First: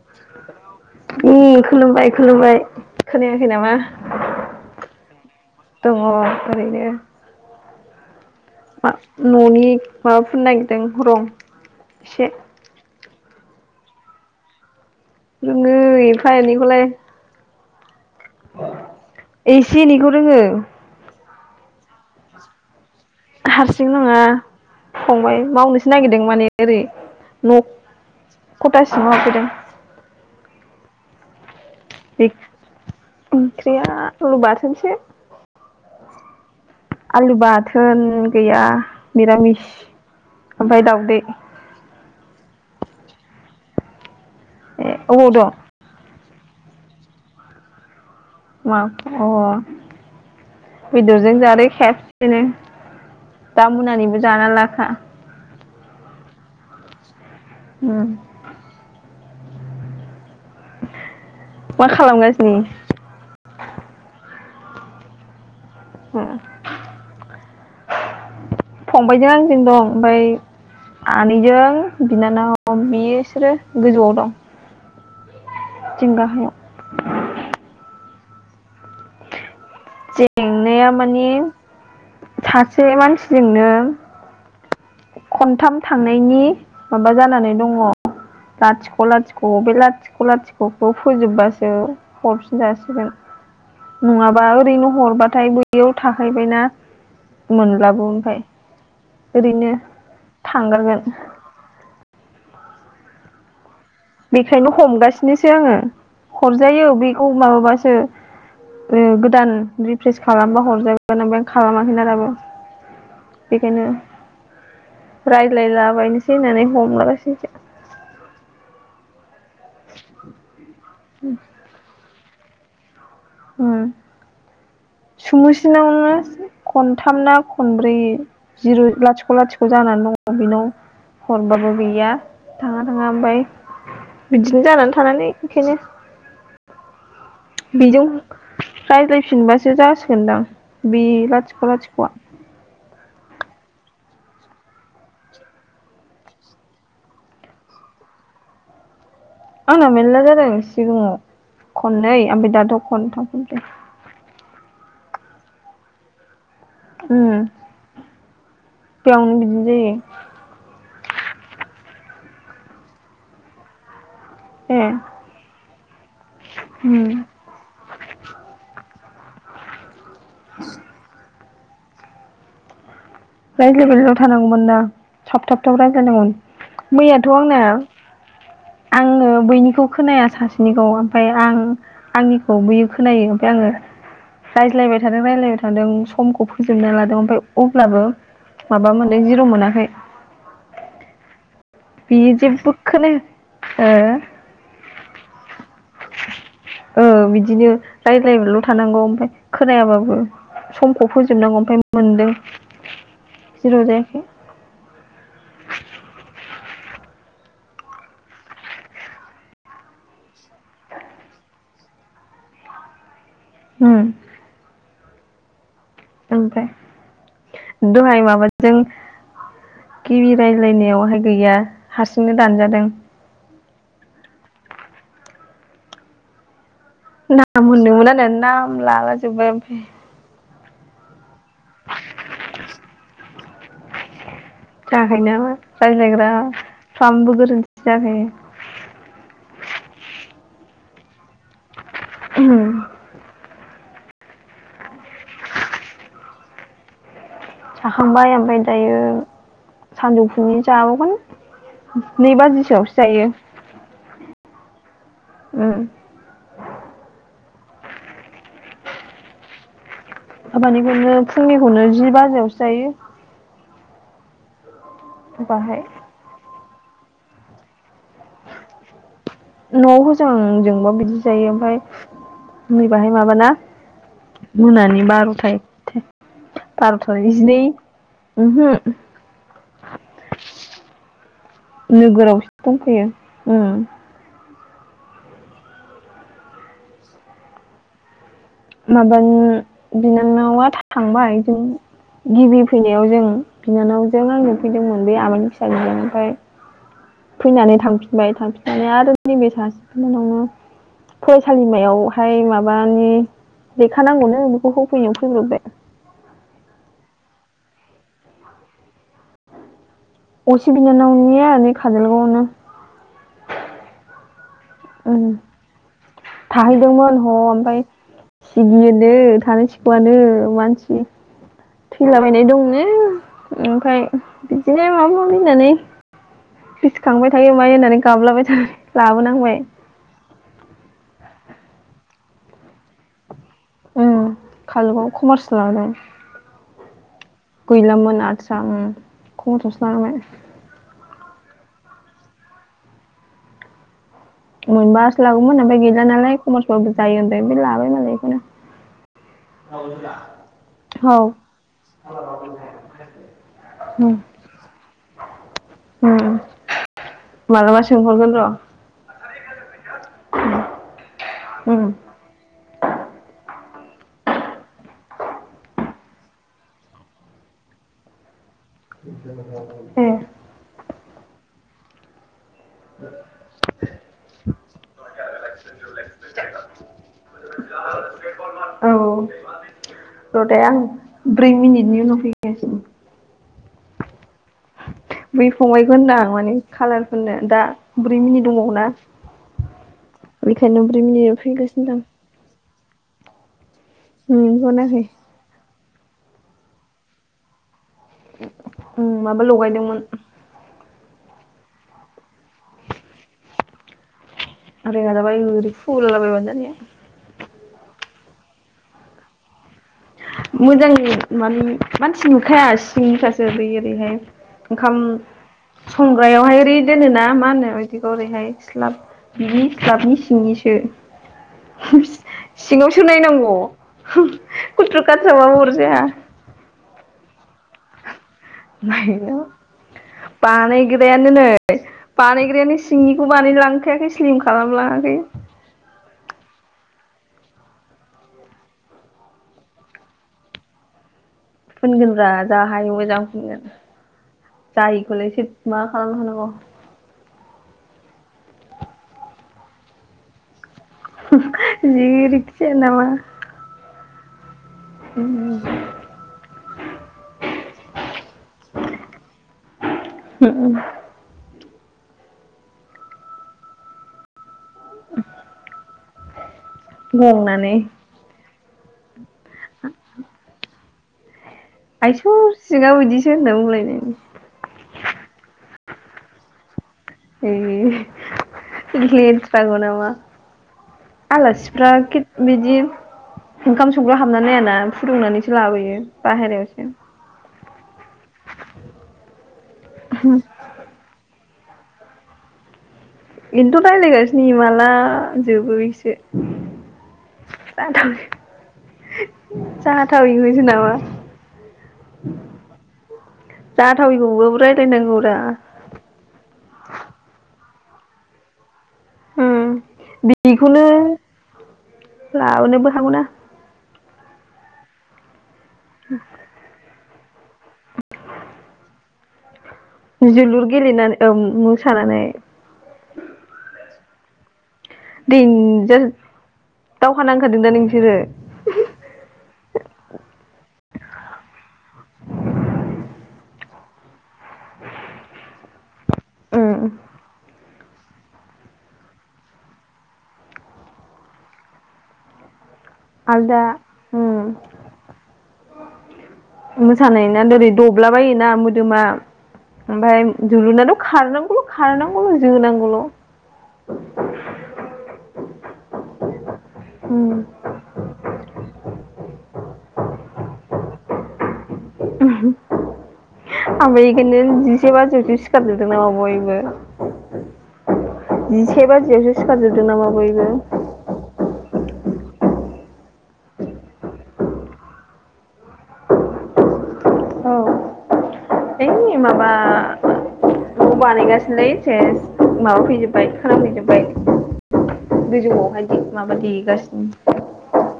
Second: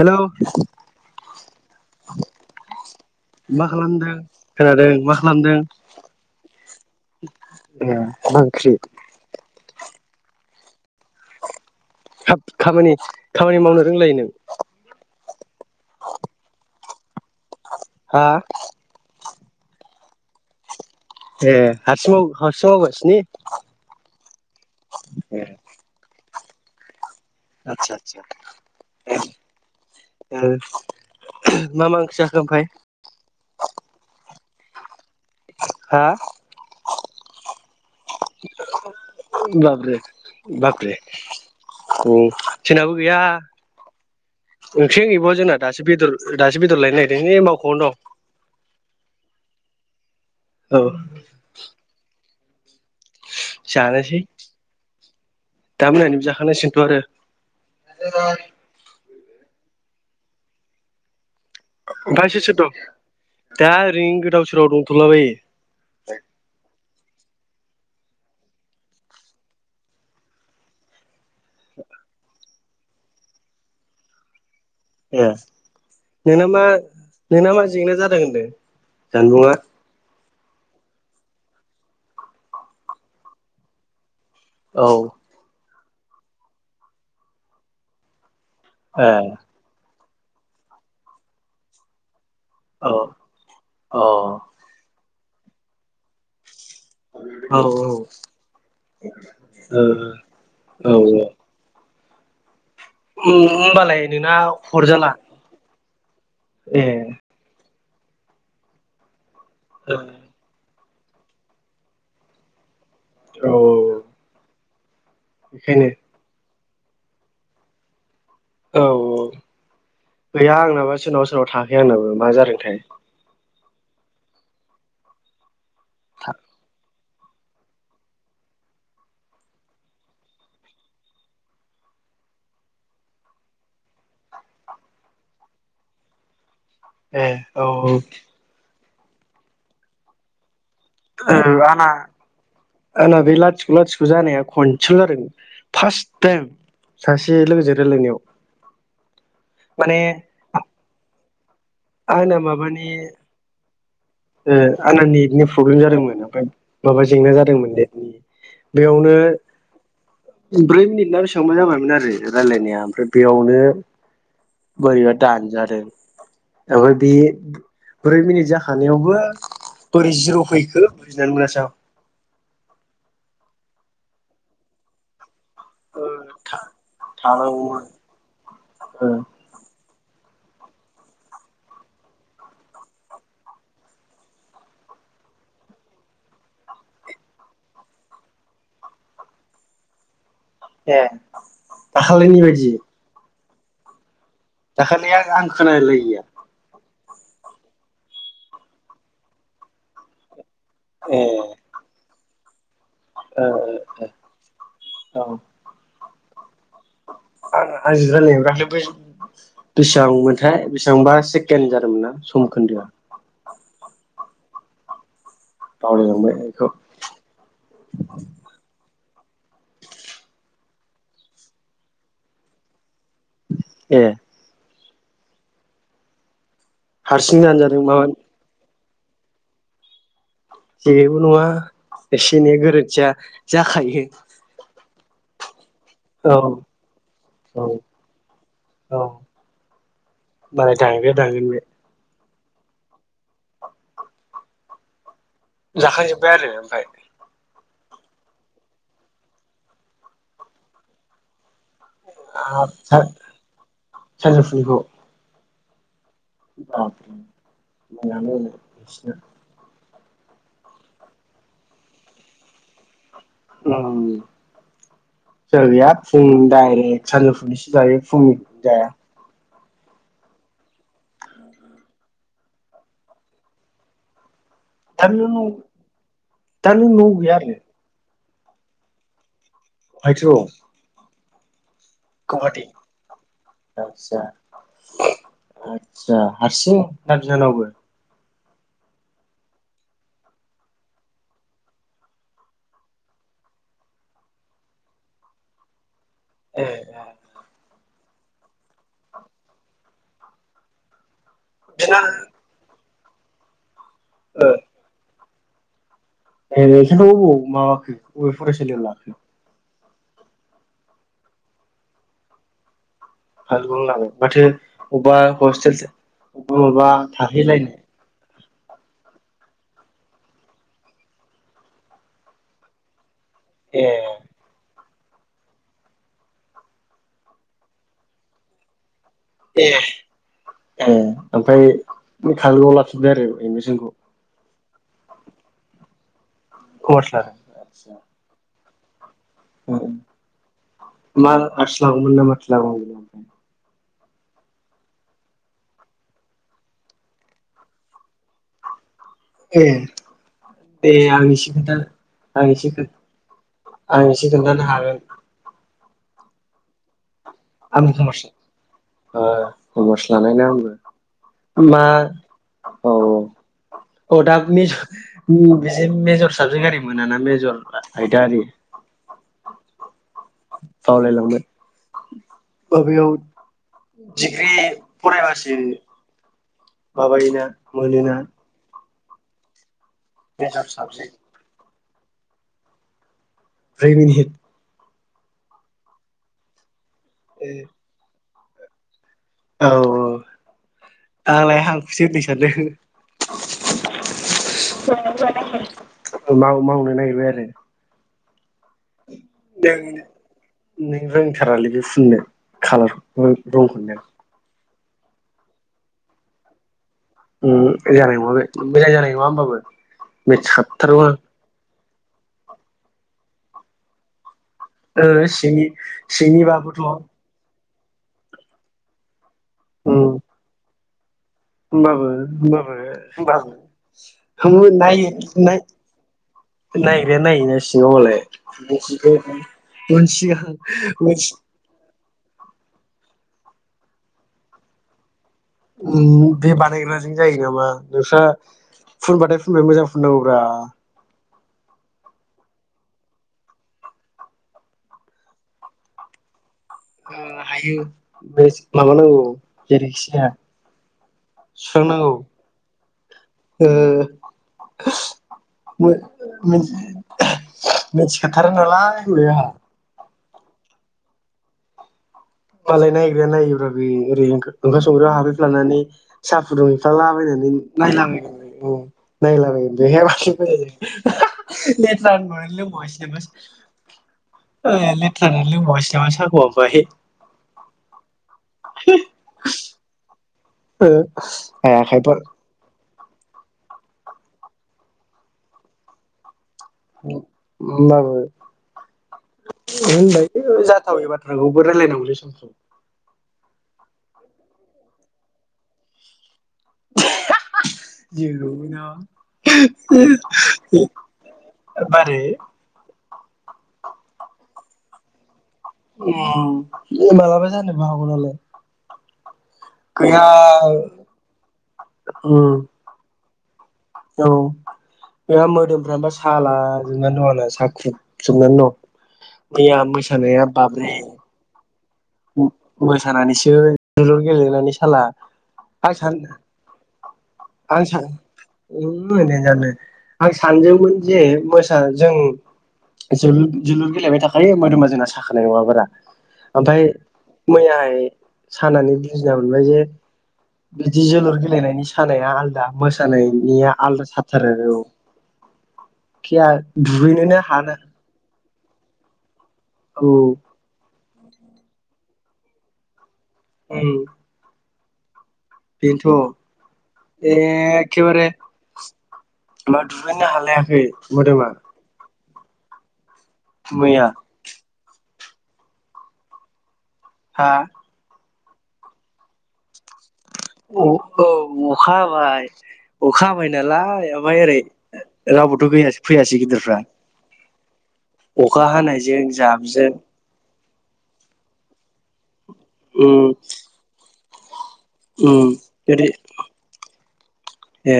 Hello खुलुमबाय खुलुमबाय खोनायाखै मा नामा खालामदों खोनादों मा खालामदों? दङ ओरैनो [unintelligible] मा न'नि माबा फुननो नागिरदों रं एसे हाब खामानि-खामानि मावनो रोंलायोनों? रोङो एफा एनैखौलाय [inaudible] हा एसे एनैखौ रोङो ए हरसिं हरसिं मावगोन हारसिं नङा फंबाय ए मावनोसो नागिरदों माने एरै आतसा आतसा [unintelligible] मा मा ओंख्रि ए जाखो ओमफ्राय ओंख्रिया ओ बा थोनसो हा आलु बाथोन गैया मिरामिस बाब्रे ओमफ्राय बाब्रे दाउदै उम जोंनाबो गैया ए ओंख्रि अबाव गैबावा दं जोंना दासो बेदर दासो बेदर लायनो नायदों ऐ मावख'आवनो दं मा अ दं औ बेदरजों जादो खेब सेनो दा जानोसै मोनानिबो जाना लाखा दा मोनानिबो जाखानांसिगोनथ' उम आरो [inaudible] मा ओमफ्राय सोर खालामगासिनो सोर दं दा ओरैनो गोदाव सो [unintelligible] दंथ'लाबायो। हो फंबायजों आंजों दं ओमफ्राय आनैजों बिनानाव बिसोरो गोजौआव दं। ए जों नोंना गाहायाव मा नोंना मा जेंना जादों होन दे जानबुङा जेंनाया माने सासे मानसिजोंनो औ खनथाम थांनायनि माबा जानानै दङ। लाथिख' ए लाथिख' बे लाथिख लाथिख'खो फोजोबबासो हरफिन औ जाासिगोन औ नङाबा ओरैनो हरबा थाय बैयाव थाहैबायना। औ मोनलाबो ओमफ्राय ओरैनो औ थांगारगोन होमबालाय नोंना बेखायनो हरजाला हमगासिनोसो आङो। ए हरजायो बेखौ माबाबा सो ओ दान औ रिफ्रेस खालामबा हरजा [unintelligible] खालामाखैना दाबो। औ बेखायनो बेखायनो रायज्लायलाबायायनोसै होननानै। ममारासैसो औ औ गैया आंनाबा सोरनावा सोरनावा थाखै आंनाबो मा जादों थाय हम [unintelligible] बिनावनो खन थाम ना खनब्रै जिर' लाथिख' लाथिख' जानानै दङ बेनाव हरबाबो गैया थाङा थाङा ओमफ्राय बिदिनो जानानै थानानै बेखायनो। ए औ रायज्लायफिनबासो जासिगोनदां। बि औ लाथिख आंना लाथिखवा आंना बे लाथिख लाथिख जानाया खनसेल जादों फार्स्ट टाइम सासे लोगोजों रायलायनायाव आं ना माने मेलला जादों सिगाङाव खननै आमफाम दाथ खनथाम फैदों। ए आंना नेथनि प्रब्लेम जादोंमोन ओमफ्राय माबा जेंना उम जादोंमोन नेथनि बेयावनो बिदिनो जायो ब्रै मिनिट ना बेसेबांबा जाबायमोन आरो रायलायनाया ओमफ्राय बेयावनो ए बोरैबा दानजादों ओमफाय उम बे ब्रै मिनिट जाखा बेयावबो बोरै जिर फैखो बुजिनानै मोनासै आं राय्लायबायल थानांगौमोन ना। थाब थाबथाब ओ रानजानांगमोन मैयाथ आंनो थानांगौमोन ओ आङो बैनिखौ खोनाया सासेनिखौ ओमफफ्राय आं आंनिखौ बैयो खोनायो ओमफफ्राय आङो रायज्लायबाय थादों रायज्लायबाय थादों समखौ फोजोबना लादों ओमफफ्राय अब्लाबो माबा मोनदों जिर' मोनाखै ए बियो दाखालैनि जेबो बायदि खोनाया ओ। दाखालि आं आं खोनालायैआ। औ बिदिनो रायज्लायल' थानांगौ ओमफ्राय खोनायाबाबो। समखौ ए फोजोबनांगौ ओमफ्राय मोनदों। ओ जिर' ओ जायाखै ओ औ आजि जालाय दाख्लै बेसेबांमोनथाय बेसेबांबा सेकेण्ड जादोंमोन ना सम खोन्दोआ। हुम। बावलायलांबाय बेखौ ओमफ्राय दहाय माबाजों। गिबि राय्लायनायावहाय गैया हारसिंनो दानजादों। एह। हारसिं ना दानजादों माबा उनना [inaudible] लाला जोब्बाय ओमफ्राय। जेबो नङा। एसे एनै गोरोन्थिया जाखायो। जाहाय नामा? रायज्लायग्रा औ फामबो औ गोरोन्थि औ जाखायो। मालाय थां दांगोन। अम। जाखां जोब्बाय आरो ओमफाय जाखांबाय ओमफ्राय दायो सानजौफुनि जाबावगोन नै हाब बाजिसोआवसो सा- जायो उम बाब मानो हाबानिखौनो फुंनिखौनो जि बाजियावसो जायो उम बाहाय गैया फुंनि दाइरेक सानजुफुैसो जायो फुंनिनो जाया न'आव होजों आजोंबा बिदि जायो ओमफ्राय नैबाहाय माबाना मोनानि दा नों बार'था एकथा दा नों न'आव बार'था गैया आरो जिनै ओहो फायस नोगोराव सो दंफैयो उम आतसा हारसिं दा बिनानावबो माबा बिनानावा थांबाय जों गिबि फैनायाव जों बिनानावजों आंजों फैदोंमोन बे आबादनि फिसाजोजों ओमफ्राय एह नानै थांफिनबाय थांफिननानै आरो नैबे सासेनि न'आव बिना फरायसालिमायाव हाय माबा आंनि नेखानांगौनो ओ बिखौ होफैयो फोजोबबाय ए नोंथांआ अबाव माबाखो अबे फरायसालियाव लाखो असे बिनानावनिया नै खाजोलगावआवनो खाजालगाव आव लाबाय माथो अबा उम हस्टेलसो थाहैदोंमोन ह ओमफाय सिगियोनो थानो सिखुआनो मानसि थैलाबायनाय दंनो ए ओमफाय बिदि बे माबा माबि होननानै गोसोखांबाय थायो मायो होननानै गाबलाबाय थाबाय लाबोनांबाय ए ए ओमफाय खाजोलगावआव लाफिनबाय आरो एडमिसनखौ खालोगाव कमार्स लादों कमार्स लादों आदसा गैलामोन‌ आर्टस आं कमार्स आवसो लानांबाय। मा आर्टस् लागौमोनना माथो लाबावगौमोन ओमफ्राय मोनबा आर्ट्स लागौमोन ओमफ्राय गैला नालाय कमार्स बाबो जायो होनबाय ओमफ्राय लाबाय मालाय बेखौनो। ए दे आं औ एसे खोनथानो आं एसेखो आं उम एसे खोन्थानो हागोन उम मालाबा आं कमार्स सोंहरगोन र'। ओ कमार्स लानायना आंबो उम मा औ औ अ दा मेज' [unintelligible] मेजर साबजेक्टओरै मोनाना मेजर आयदारि ए बावलायलांबाय। अबेयाव डिग्रि फरायबासो माबायोना मोनोना औ रदे मेजर आं साबजेक्ट ब्रै मिनिट नि उनाव फैगासिनो। ब्रै मिनित बै फंबायखौ होनदां माने खालारफोननो औ दा ब्रै मिनिट दंबावो ना। औ बेखायनो ब्रै मिनिटआव आंलाय फैगासिनो हांखौसो दं होनदों सानदों। नोंखौ होनाखै माव मावनो नागिरबाय आरो। [inaudible] उम माबा नों लगायदोंमोन। नों रोंथारालै बे फुननो खाालार रं-रंखौदेन आं रोङा जाबाय ओरै फुललाबायबानो जानाया उम जानाय नङा बे मोजां जानाय नङा होमबाबो। मेट्स मोजां हाबथारगौ माने मानसि नुखाया सिंनिखासो। जेरै ओरैहाय ओंखाम आं सिंनि संग्रायावहाय ओरै सिंनिबाबोथ' दोनोना मा होनो बेखौ बेखौ ओरैहाय स्लाब बिनि गाबनि सिंनिसो होमबाबो होमबाबो होमबाबो थांनि खुथ्रु-ख्राथ्रा बाबो अरजाया नायग्राया नायो ना सिङावहले आयो बानायग्रायानो नै बानायग्रायानो सिंनि बेखौ बानाय लांखायाखै स्लिम खालामलांआखै। उम बे बानायग्राजों जायो नामा नोंस्रा फुनबाथाय फुनबाय मोजां फुननांगौब्रा। जाहायो मोजां फुनगोन जायैखौलाय सोर मा खालामनो हानांगौ। उम हायो बे माबानांगौ जेरैखिजाया। जेरैखि जाया नामा [unintelligible] मिनथिखाथारो नालाय फैबाय आंहा। [unintelligible] मालाय नायग्राया नायोब्रा बे ओरै ओंखाम संग्रायाव हाबैफ्लानानै साब फुदुंहैफ्लालाबायनानै गंनानै नायलां नायला बायो। [unintelligible] [unintelligible] लेथ्रा आइसौ होनानै सिङाव लोंबावासै नामा बिदिसो होनना बुंलायनायनि आसोल ओ लेथ्रा होनानै [unintelligible] साखौ ओमफ्राय [unintelligible] [unintelligible] नामा। ओ हाया आलासिफ्रा खायफा खि बिदि ओंखाम संग्रा हाबनानै नायाना फुदुंनानैसो लाबोयो बाहेरा [unintelligible] होनबाबो होनबाय जाथावै बाथ्राखौ। बोरायलाय नांगौलै सम सम। बेनोथ' रायज्लायगासिनो माला जोबो इसो। जाथाविखौसो नामा [unintelligible] दोननांगौ रा। अ मालाबा जानोबो हागौ नालाय। उम गैया बेखौनो [unintelligible] लाबोनोबो हागौना औ बेया मो मोदोमफ्रा साला जोंनानै दं। [unintelligible] साख्रुब जोबनानै दं। मैया मोसानाया जोलुर बाब्रे गेलेनानै ओम मो मोसानानैसो जोलुर गेलेनानै। साला देनजार दावहा नांखादों दा आं नोंसोरो सान [unintelligible] जे मोसा जों जुलुर जोलुर गेलेबाय थाखायो मोदोमा जोंना साखानाय नङा बारा। ओमफाय उम मैयाहाय सानानै बुजिना मोनबाय जे बिदि जोलुर गेलेनायनि सानाया आलदा। आलदा मोसानायनिया आलदा साथारो उम आरो औ खिया दुगैनोनो हानो दोमा औ ओमफाय जोलुर नाथ खारनांगौल' खारनांगौल' जोनांगौल' उम बेन्थ' उम एखेबारे मा दुगैनो हालायाखै मोदोमा [unintelligible] आबो मैया इखोनो जिबा [unintelligible] सिखारजोबदों नामा बयबो? हा जिसे बाजियावसो सिखारजोबदों नामा बयबो? औ अखा हाबाय अखा हाबाय नालाय ओमफ्राय ओरै रावबोथ' गैया फैयासै गिदिरफ्रा। औ अखा [unintelligible] हानायजों माबा जाबजों न' बानायगासिनोलै सेस माबाफैजोब्बाय उम खोनाफैजोबबाय। उम गोजौ आवहाय ओरै माबा देगासिनो। ए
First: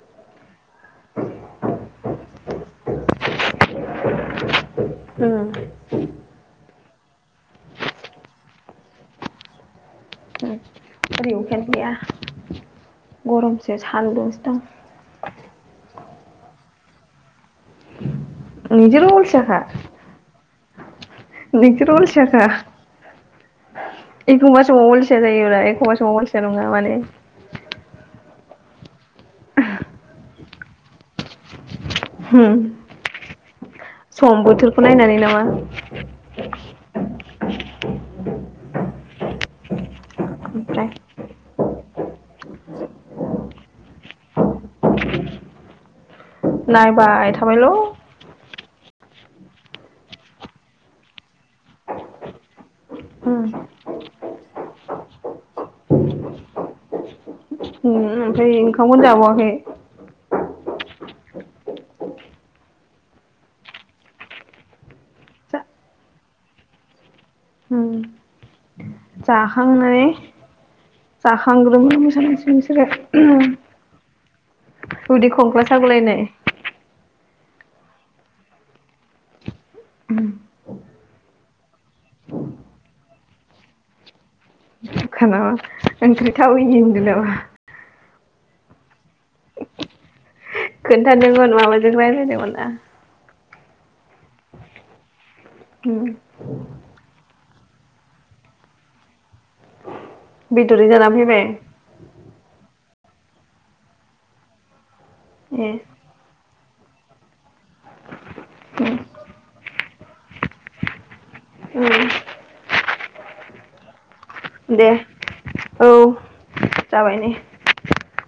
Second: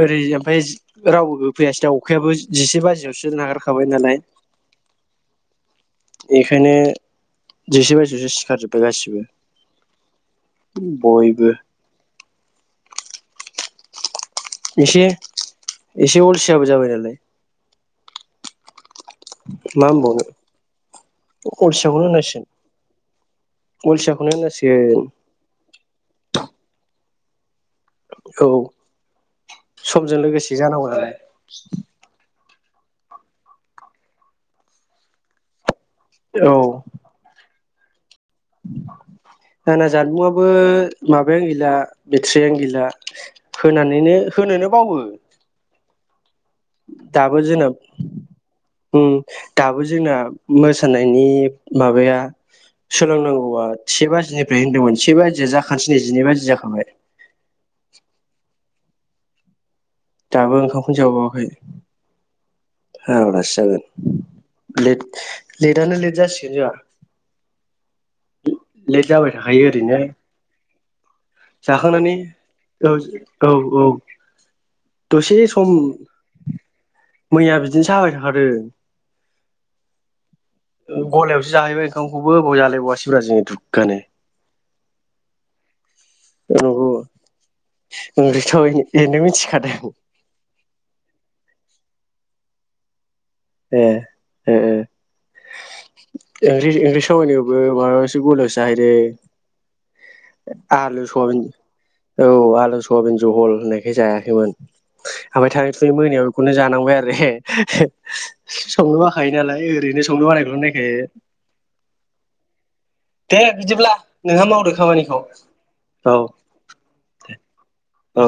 ओरै [unintelligible] रावबो बो फैयासै दा अखायाबो जिसे बाजियावसो नागारखाबाय नालाय। उम बेखायनो जिसे बाजियावसो सिखारजोब्बाय गासिबो। ओरै बयबो अखा यानो गैया। गरमसो सान्दुं एसे एसे उलसाबो जाबाय [unintelligible] [unintelligible] र अलसियाखा मा होनबावनो निजोर अलसियाखौनो अलसियाखा होनांसिगोन अलसियाखौनो एखमबा समाव होनांसिगोन अलसिया जायोब्ला एखमबा समाव अलसिया अलसिया नङा माने औ समजों लोगोसे जानांगौ नालाय। होम सम बोथोरखौ नायनानै नामा? औ [inaudible] न [unintelligible] जानबुंआबो ओमफ्राय माबायानो गैला बेथारियानो गैला होनानो होनो बावो। नायबा आ दाबो जोंना थाबायल'। उम दाबो जोंना मोसानायनि माबाया सोलोंनांगौआ ओमफ्राय से बाजिनि ओमफ्राय होनदोंमोन से बाजि जाखानोसै नै जिनै बाजिया जाखाबाय! ओमफ्राय ओंखामखौनों जाबावाखै। दाबो ओंखामखौनो जाबावाखै। औलासि जागोन लेट लेटानो लेट जासिगोन जों लेट जाबाय थाखायो ओरैनो। जाखांनानै जाखांग्रोमोन जाखांनानै मोस मस बिसोरो औ औ औ उदि दसे खंख्ला सम सागलाय। मैया बिदिनो साबाय थाखादो गलायावसो जाहैबाय ओंखामखौबो बेयाव जालाय बावासै जोङो दुग्गानो खानामा। ओंख्रि थाउयैनि होनदोंनामा। मोनबेसे थाबाय नोंनो मिथिखादों। खोन्थादोंमोन माबाजों रायज्लायदोंमोन ना। ए ए ए। इंलि-इंलिसाव ओनो उम माबासो बयलारसो जाहैदों। बेदरै आलु जाना सवाबिन फैबाय औ आलु स वाबिन जहल होननायखाय जायाखैमोन। ओमफ्राय ए थाङै थुङै मोनायाव बेखौनो जा नांबाय आरो। संनो बाखायो नालाय ओरैनो संनो बानायखौल' नायखायो। उम। दे बिदिब्ला। नोंहा मावदो दे खामानिखौ औ जाबाय नै। औ।